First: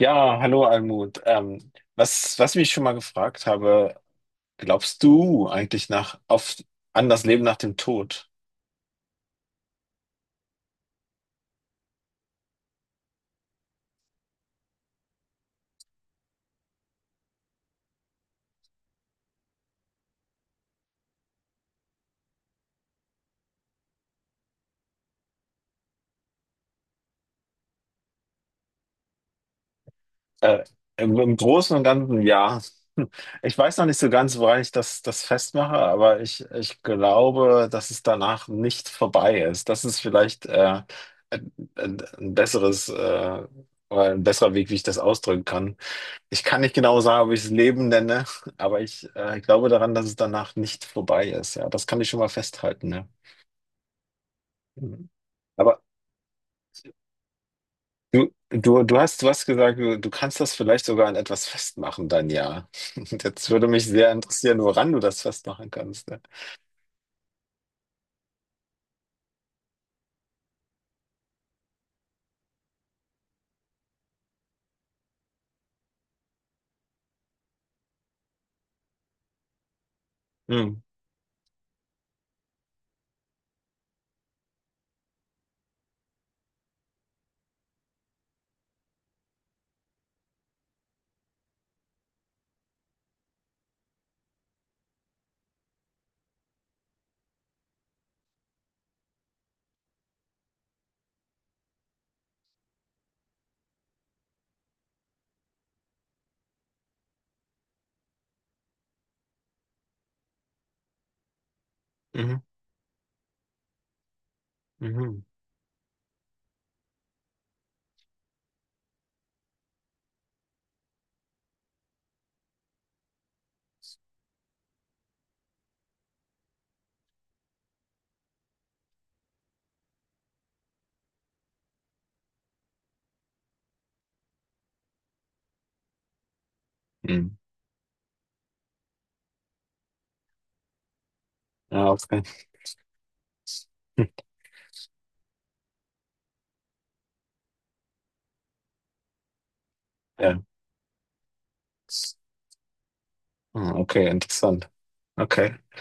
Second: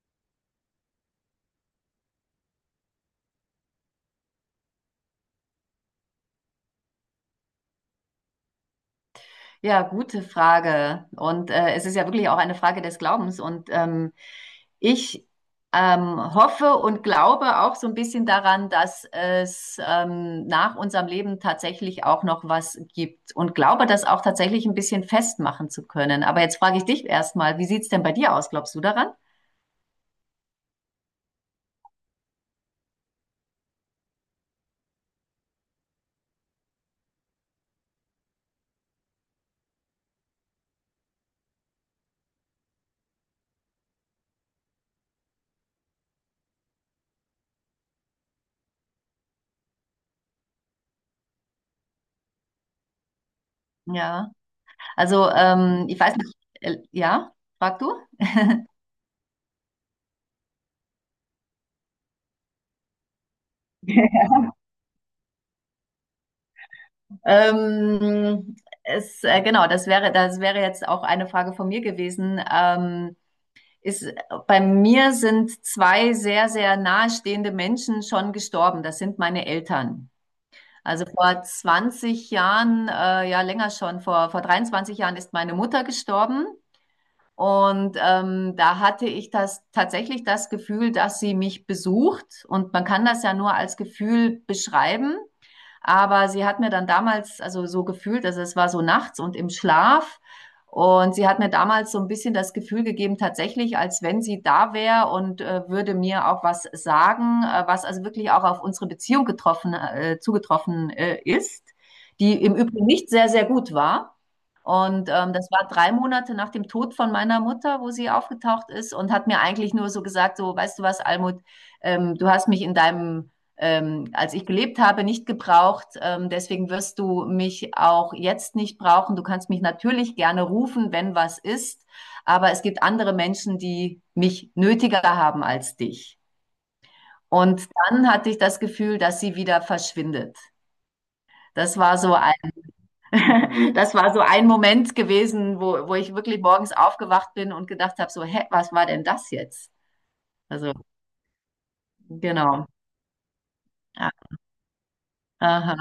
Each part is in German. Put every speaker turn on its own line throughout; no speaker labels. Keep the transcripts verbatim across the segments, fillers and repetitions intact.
Ja, hallo Almut. Ähm, was, was ich mich schon mal gefragt habe, glaubst du eigentlich nach, auf, an das Leben nach dem Tod?
Ja, gute Frage. Und äh, es ist ja wirklich auch eine Frage des Glaubens. Und ähm, ich ähm, hoffe und glaube auch so ein bisschen daran, dass es ähm, nach unserem Leben tatsächlich auch noch was gibt und glaube das auch tatsächlich ein bisschen festmachen zu können. Aber jetzt frage ich dich erstmal, wie sieht's denn bei dir aus? Glaubst du daran?
Äh, im, im, Großen und Ganzen ja. Hm. Ich weiß noch nicht so ganz, woran ich das, das festmache, aber ich, ich glaube, dass es danach nicht vorbei ist. Das ist vielleicht äh, ein, ein ein besseres, äh, oder ein besserer Weg, wie ich das ausdrücken kann. Ich kann nicht genau sagen, ob ich es Leben nenne, aber ich äh, glaube daran, dass es danach nicht vorbei ist. Ja, das kann ich schon mal festhalten. Ne?
Ja.
Mhm.
Also
Aber
ähm, ich weiß nicht, äh, ja, frag du?
du, du, du hast, du hast gesagt, du, du kannst das vielleicht sogar an etwas festmachen, dein Jahr. Und jetzt würde mich sehr interessieren, woran du das festmachen kannst. Ne?
Ähm, es, äh, genau, das wäre, das wäre jetzt auch eine Frage von mir gewesen. Ähm, ist, Bei mir sind zwei sehr, sehr nahestehende Menschen schon gestorben. Das sind meine Eltern.
Mhm.
Also vor zwanzig Jahren, äh, ja länger schon, vor, vor dreiundzwanzig Jahren ist meine Mutter gestorben. Und ähm, da hatte ich das tatsächlich das Gefühl, dass sie mich besucht. Und man kann das ja nur als Gefühl beschreiben. Aber sie hat mir dann damals, also so gefühlt, also es war so nachts und im Schlaf. Und sie hat mir damals so ein bisschen das Gefühl gegeben, tatsächlich, als wenn sie da wäre und äh, würde mir auch was sagen, äh, was also wirklich auch auf unsere Beziehung getroffen, äh, zugetroffen äh, ist, die
Mhm.
im Übrigen nicht sehr, sehr gut war. Und
Mhm.
ähm, das war drei Monate nach dem Tod von meiner Mutter, wo sie aufgetaucht ist und hat mir eigentlich nur so gesagt, so, weißt du was, Almut, ähm, du hast mich in deinem, ähm, als ich gelebt habe, nicht gebraucht. Ähm, deswegen wirst du mich auch jetzt nicht brauchen. Du kannst mich natürlich gerne rufen, wenn was ist. Aber es gibt andere Menschen, die mich nötiger haben als dich.
Mhm.
Und dann hatte ich das Gefühl, dass sie wieder verschwindet. Das
Ja,
war so
okay.
ein Das war so ein Moment gewesen, wo, wo ich wirklich morgens aufgewacht bin und gedacht habe, so, hä, was war denn das jetzt?
Ja.
Also, genau.
Ah, okay,
Ja.
interessant. Okay.
Aha.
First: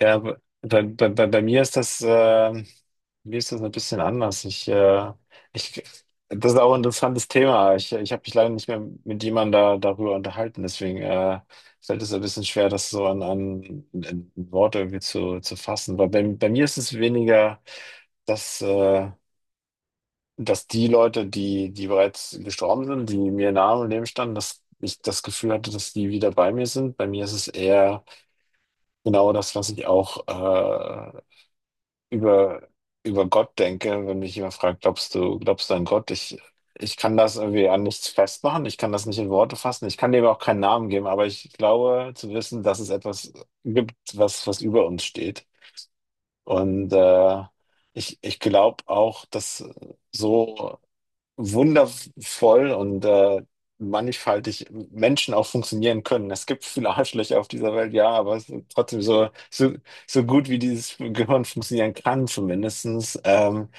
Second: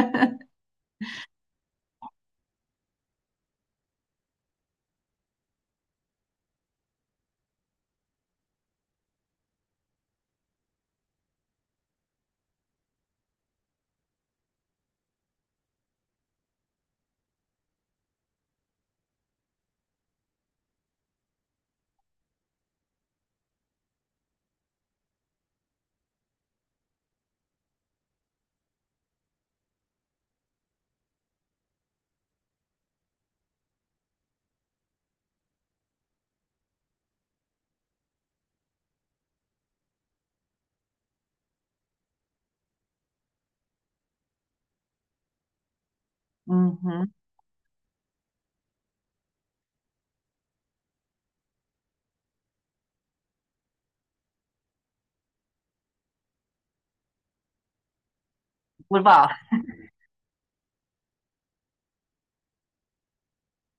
Ja, aber bei, bei, bei, bei mir ist das, äh, mir ist das ein bisschen anders. Ich, äh, ich, Das ist auch ein interessantes Thema. Ich, ich habe mich leider nicht mehr mit jemandem da, darüber unterhalten. Deswegen äh, fällt es ein bisschen schwer, das so an, an, an Worte irgendwie zu, zu fassen. Aber bei, bei mir ist es weniger, dass, äh, dass die Leute, die, die bereits gestorben sind, die mir nahe im Leben standen, dass ich das Gefühl hatte, dass die wieder bei mir sind. Bei mir ist es eher genau das, was ich auch äh, über, über Gott denke, wenn mich jemand fragt, glaubst du, glaubst du an Gott? Ich, ich kann das irgendwie an nichts festmachen, ich kann das nicht in Worte fassen, ich kann dem auch keinen Namen geben, aber ich glaube zu wissen, dass es etwas gibt, was, was über uns steht. Und
Mhm.
äh, ich, ich glaube auch, dass so wundervoll und äh, mannigfaltig Menschen auch funktionieren können. Es gibt viele Arschlöcher auf dieser Welt, ja, aber es ist trotzdem
Wohl
so,
wahr.
so, so gut wie dieses Gehirn funktionieren kann, zumindestens, ähm,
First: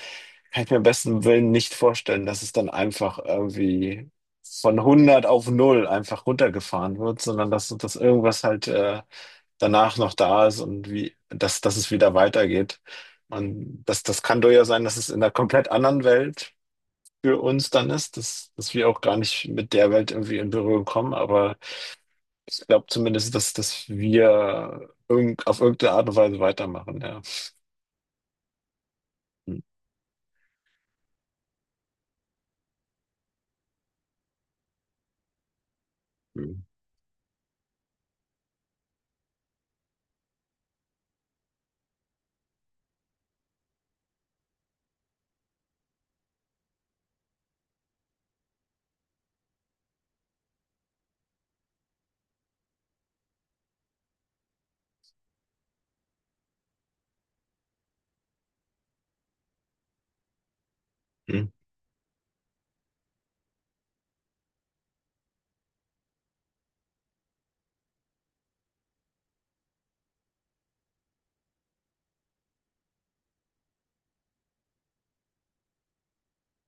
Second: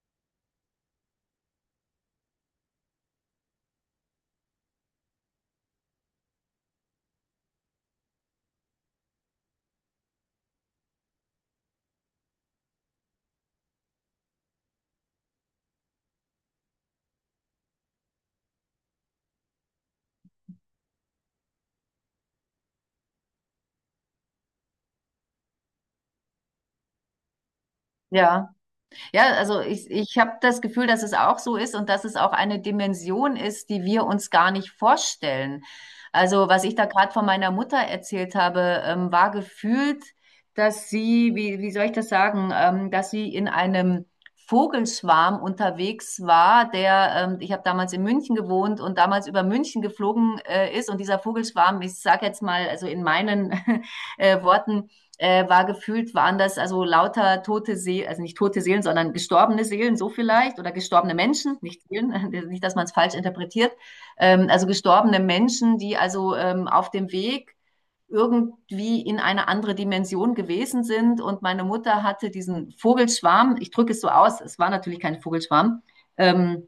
kann ich mir besten Willen nicht vorstellen, dass es dann einfach irgendwie von hundert auf null einfach runtergefahren wird, sondern dass, dass irgendwas halt äh, danach noch da ist und wie, dass, dass es wieder weitergeht. Und das, das kann durchaus sein, dass es in einer komplett anderen Welt für uns dann ist, dass, dass wir auch gar nicht mit der Welt irgendwie in Berührung kommen, aber ich glaube zumindest, dass, dass wir irgend, auf irgendeine Art und Weise weitermachen, ja.
Ja. Ja, also ich, ich habe das Gefühl, dass es auch so ist und dass es auch eine Dimension ist, die wir uns gar nicht vorstellen. Also
Mhm.
was ich da gerade von meiner Mutter erzählt habe, ähm, war gefühlt, dass sie, wie, wie soll ich das sagen, ähm, dass sie in einem Vogelschwarm unterwegs war, der, ähm, ich habe damals in München gewohnt und damals über München geflogen äh, ist und dieser Vogelschwarm, ich sage jetzt mal, also in meinen äh, Worten, äh, war gefühlt, waren das also lauter tote Seelen, also nicht tote Seelen, sondern gestorbene Seelen, so vielleicht, oder gestorbene
Mhm.
Menschen, nicht Seelen, nicht, dass man es falsch interpretiert, ähm, also gestorbene Menschen, die also ähm, auf dem Weg irgendwie in eine andere Dimension gewesen sind. Und meine Mutter hatte diesen Vogelschwarm, ich drücke es so aus, es war natürlich kein Vogelschwarm, ähm,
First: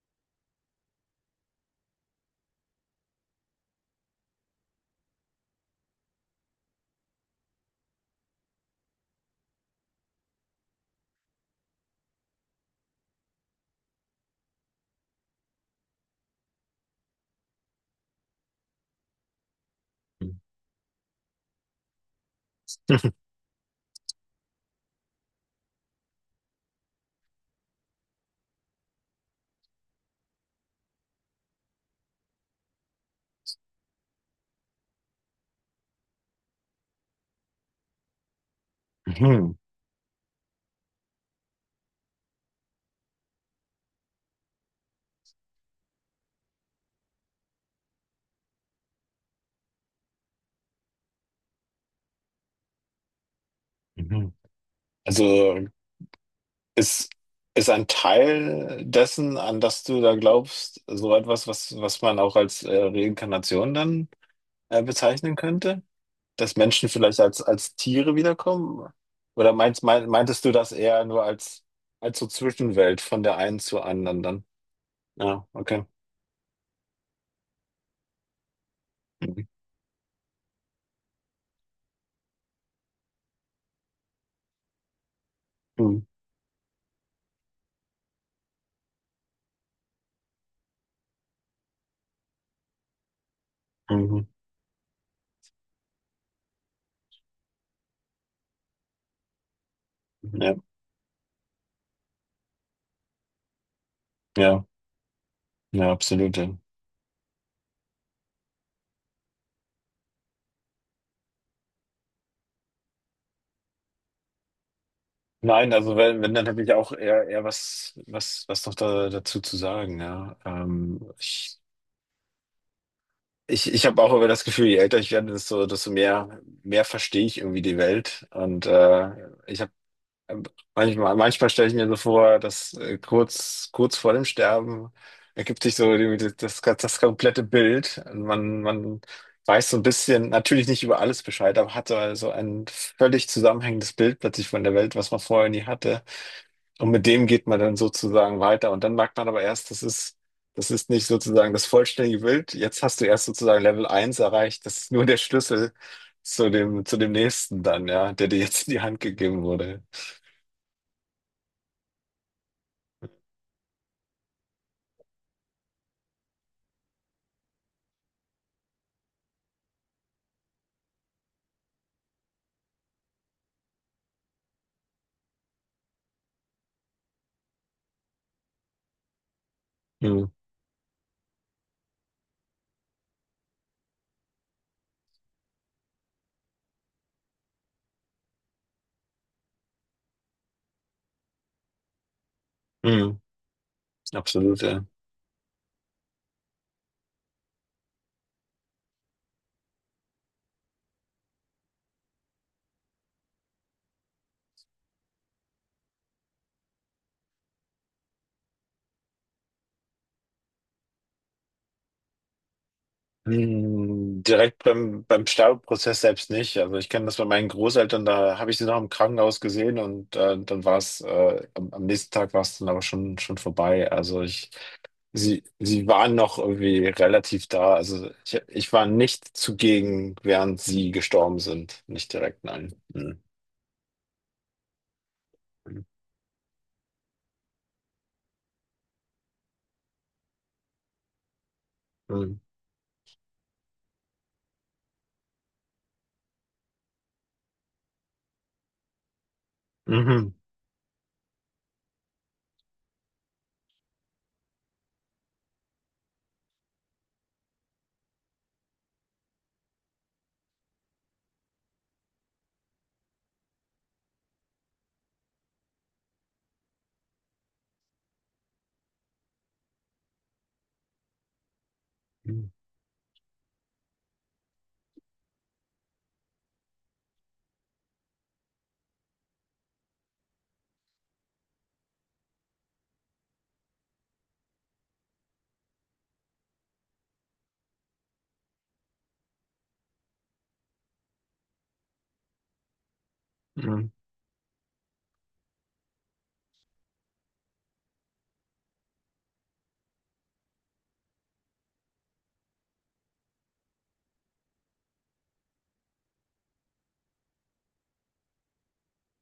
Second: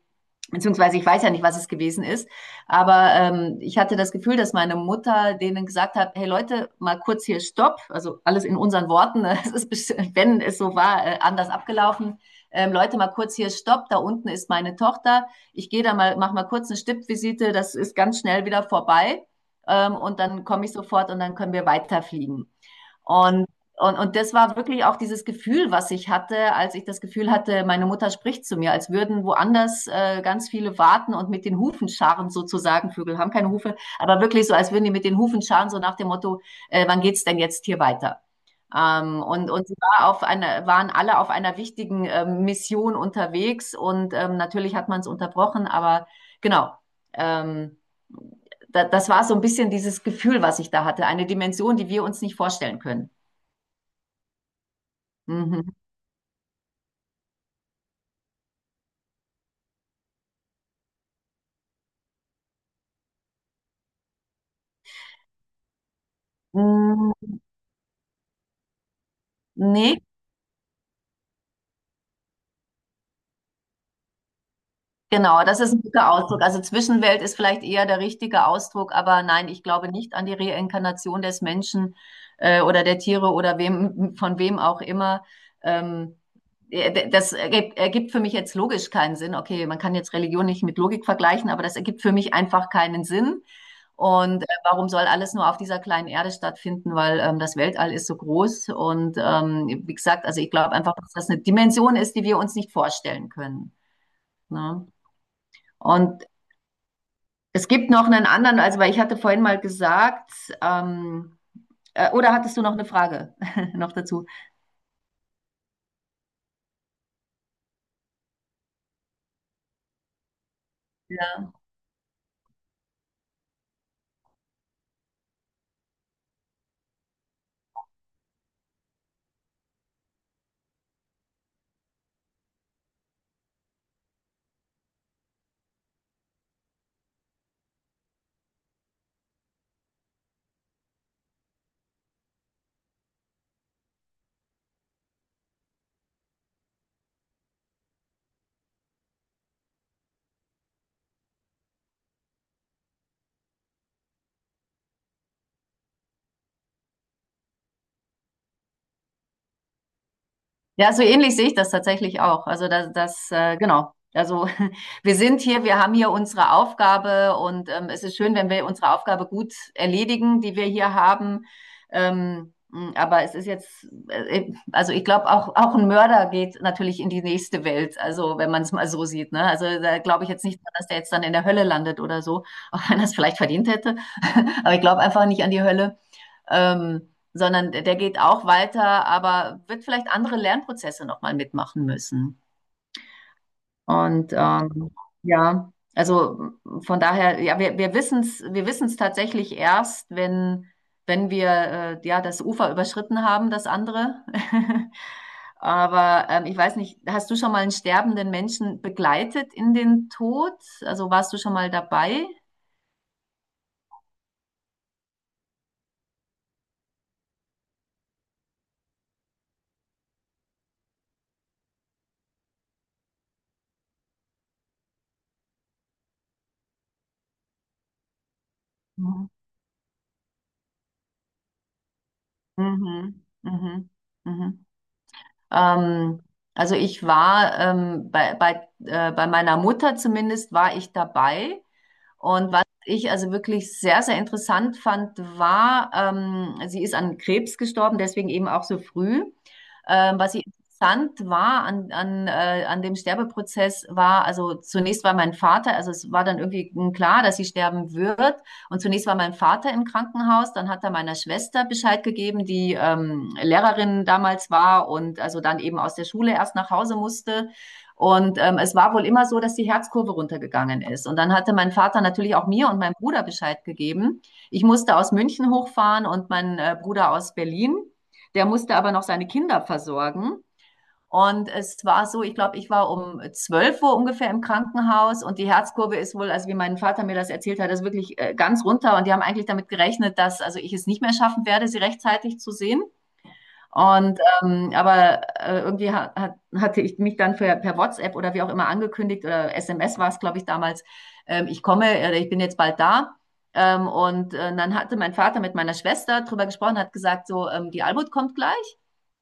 beziehungsweise ich weiß ja nicht, was es gewesen ist, aber ähm, ich hatte das Gefühl, dass meine Mutter denen gesagt hat, hey Leute, mal kurz hier Stopp. Also alles in unseren Worten, ne? es ist, wenn es so war, äh, anders abgelaufen. Ähm, Leute, mal kurz hier Stopp, da unten ist meine Tochter. Ich gehe da mal, mach mal kurz eine Stippvisite, das ist ganz schnell wieder vorbei. Ähm, und dann komme ich sofort und dann können wir weiterfliegen. Und, und, und das war wirklich auch dieses Gefühl, was ich hatte, als ich das Gefühl hatte, meine Mutter spricht zu mir, als würden woanders äh, ganz viele warten und mit den Hufen scharen sozusagen. Vögel haben keine Hufe, aber wirklich so, als würden die mit den Hufen scharen, so nach dem Motto, äh, wann geht's denn jetzt hier weiter? Ähm, und
Mhm.
und sie war auf einer, waren alle auf einer wichtigen ähm, Mission unterwegs und ähm, natürlich hat man es unterbrochen, aber genau. Ähm, da, Das war so ein bisschen dieses Gefühl, was ich da hatte. Eine Dimension, die wir uns nicht vorstellen können.
Mhm. Also
Mhm.
ist, ist ein Teil dessen, an das du da glaubst, so etwas, was, was man auch als äh, Reinkarnation dann äh, bezeichnen könnte? Dass Menschen vielleicht
Mm.
als, als Tiere wiederkommen? Oder meinst,
Nee.
mein, meintest du das eher nur als, als so Zwischenwelt von der einen zur anderen dann?
Genau,
Ja,
das ist ein
okay.
guter Ausdruck. Also Zwischenwelt ist vielleicht eher der richtige Ausdruck, aber
Mhm.
nein, ich glaube nicht an die Reinkarnation des Menschen äh, oder der Tiere oder wem, von wem auch immer.
Mhm.
Ähm, äh, das ergibt, ergibt für mich jetzt logisch keinen Sinn. Okay, man kann jetzt Religion nicht mit Logik vergleichen, aber das ergibt für mich einfach keinen Sinn.
Mhm.
Und äh, warum soll alles nur auf dieser kleinen Erde stattfinden? Weil ähm, das Weltall ist so groß und ähm, wie gesagt,
Mhm.
also ich
Ja,
glaube einfach, dass das eine Dimension ist, die wir uns nicht vorstellen können.
ja,
Ne?
ja,
Und
absolut, ja.
es gibt noch einen anderen, also weil ich hatte vorhin mal gesagt, ähm, äh, oder hattest du noch eine Frage noch dazu?
Nein, also wenn, wenn dann habe ich auch eher, eher was, was, was noch da, dazu zu sagen, ja. Ähm,
Ja.
ich, ich, ich habe auch immer das Gefühl, je älter ich werde, desto, desto mehr, mehr verstehe ich irgendwie die Welt. Und äh, ich habe Manchmal, manchmal stelle ich mir so vor, dass äh, kurz, kurz vor dem Sterben ergibt sich so die, die- das, das komplette Bild. Also Man, man weiß so ein bisschen, natürlich nicht über alles Bescheid, aber hat so also ein völlig zusammenhängendes Bild plötzlich von der Welt, was man vorher nie hatte. Und mit dem geht man dann sozusagen weiter. Und dann merkt man aber erst, das ist, das ist nicht sozusagen das vollständige Bild. Jetzt hast du erst sozusagen Level eins erreicht. Das ist nur der Schlüssel zu dem, zu dem nächsten dann, ja, der dir jetzt in die Hand gegeben wurde.
Ja, so ähnlich sehe ich das tatsächlich auch. Also das, das äh, genau. Also wir sind hier, wir haben hier unsere Aufgabe und ähm, es ist schön, wenn wir unsere Aufgabe gut erledigen, die wir hier haben. Ähm, mh, aber es ist jetzt, äh, äh, also ich glaube, auch, auch ein Mörder geht natürlich in die nächste Welt, also wenn man es mal so sieht. Ne? Also da glaube
Hm.
ich jetzt nicht, dran, dass der jetzt dann in der Hölle landet oder so, auch wenn er es vielleicht verdient hätte. Aber ich glaube einfach nicht an die Hölle, ähm, sondern der, der geht auch weiter, aber wird vielleicht andere Lernprozesse nochmal mitmachen müssen.
Mhm,
Und
absolut, ja.
ähm, ja, also von daher, ja, wir, wir wissen es, wir wissen es tatsächlich erst, wenn, wenn wir äh, ja das Ufer überschritten haben, das andere. Aber ähm, ich weiß nicht, hast du schon mal einen sterbenden Menschen begleitet in den Tod? Also warst du schon mal dabei?
Mhm, direkt beim, beim Sterbeprozess selbst nicht. Also ich kenne das bei meinen Großeltern, da habe ich sie noch im Krankenhaus gesehen und äh, dann war es, äh, am, am nächsten Tag war es dann aber schon, schon vorbei. Also ich, sie, sie waren noch irgendwie relativ da. Also ich, ich war
Mhm.
nicht zugegen, während sie gestorben sind. Nicht direkt, nein. Mhm.
Mhm. Mhm. Mhm. Ähm, also ich war ähm, bei, bei, äh, bei meiner Mutter zumindest war ich dabei.
Mhm.
Und was ich also wirklich sehr, sehr interessant fand, war, ähm, sie ist an Krebs gestorben, deswegen eben auch so früh. Ähm,
Mhm.
was ich interessant war an, an, äh, an dem Sterbeprozess war, also zunächst war mein Vater, also es war dann irgendwie klar, dass sie sterben wird. Und zunächst war mein Vater im Krankenhaus, dann hat er meiner Schwester Bescheid gegeben, die ähm, Lehrerin damals war und also dann eben aus der Schule erst nach Hause musste. Und ähm, es war wohl immer so, dass die Herzkurve runtergegangen ist. Und dann hatte mein Vater natürlich auch
Mhm.
mir und meinem Bruder Bescheid gegeben. Ich musste aus München hochfahren und mein äh, Bruder aus Berlin. Der musste aber noch seine Kinder versorgen. Und es war so, ich glaube, ich war um zwölf Uhr ungefähr im Krankenhaus und die Herzkurve ist wohl, also wie mein Vater mir das erzählt hat, ist wirklich äh, ganz runter. Und die haben eigentlich damit gerechnet, dass also ich es nicht mehr schaffen werde, sie rechtzeitig zu sehen.
Mhm.
Und ähm, aber äh, irgendwie ha hat, hatte ich mich dann für, per WhatsApp oder wie auch immer angekündigt oder S M S war es, glaube ich, damals, ähm, ich komme oder ich bin jetzt bald da. Ähm, und äh, dann hatte mein Vater mit meiner Schwester drüber gesprochen, hat gesagt, so, ähm, die Albut kommt gleich.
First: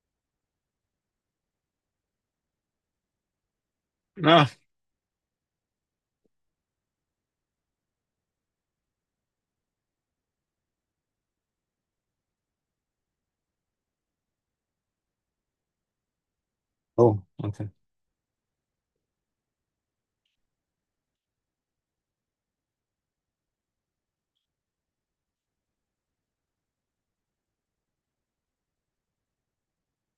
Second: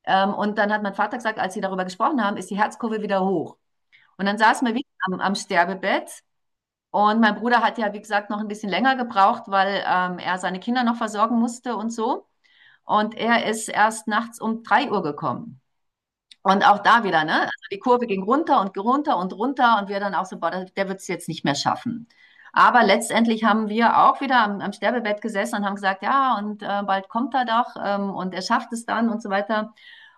Ähm, und dann hat mein Vater gesagt, als sie darüber gesprochen haben, ist die Herzkurve wieder hoch. Und dann
Ah,
saßen wir wieder am, am Sterbebett. Und mein Bruder hat ja, wie gesagt, noch ein bisschen länger gebraucht, weil ähm, er seine Kinder noch versorgen musste und so. Und er ist erst nachts um drei Uhr gekommen. Und auch da
oh,
wieder, ne? Also
okay.
die Kurve ging runter und runter und runter und wir dann auch so, boah, der, der wird es jetzt nicht mehr schaffen. Aber letztendlich haben wir auch wieder am, am Sterbebett gesessen und haben gesagt, ja, und äh, bald kommt er doch ähm, und er schafft es dann und so weiter.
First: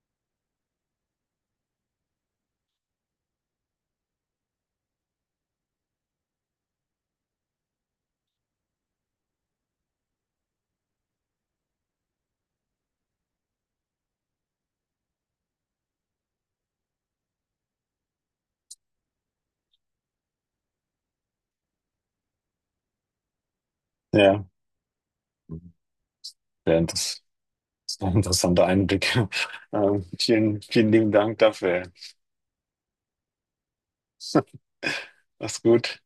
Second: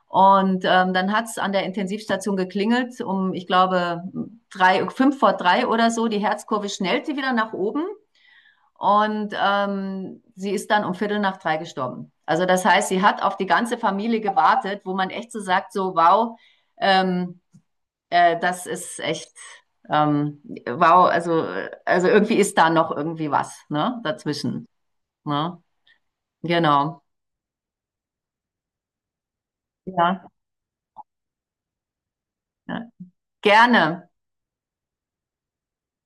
Und ähm, dann hat es an der Intensivstation geklingelt, um, ich glaube, drei, fünf vor drei oder so. Die Herzkurve schnellte wieder nach oben. Und ähm, sie ist dann um Viertel nach drei gestorben. Also das heißt, sie hat auf die ganze Familie gewartet, wo man echt so sagt, so wow, ähm, äh, das ist echt ähm, wow, also, äh, also irgendwie ist da noch irgendwie was, ne,
Ja,
dazwischen. Ne?
während
Genau.
des Das war ein interessanter Einblick. Ähm,
Ja.
vielen, vielen lieben Dank dafür.
Ja. Gerne.
Mach's gut.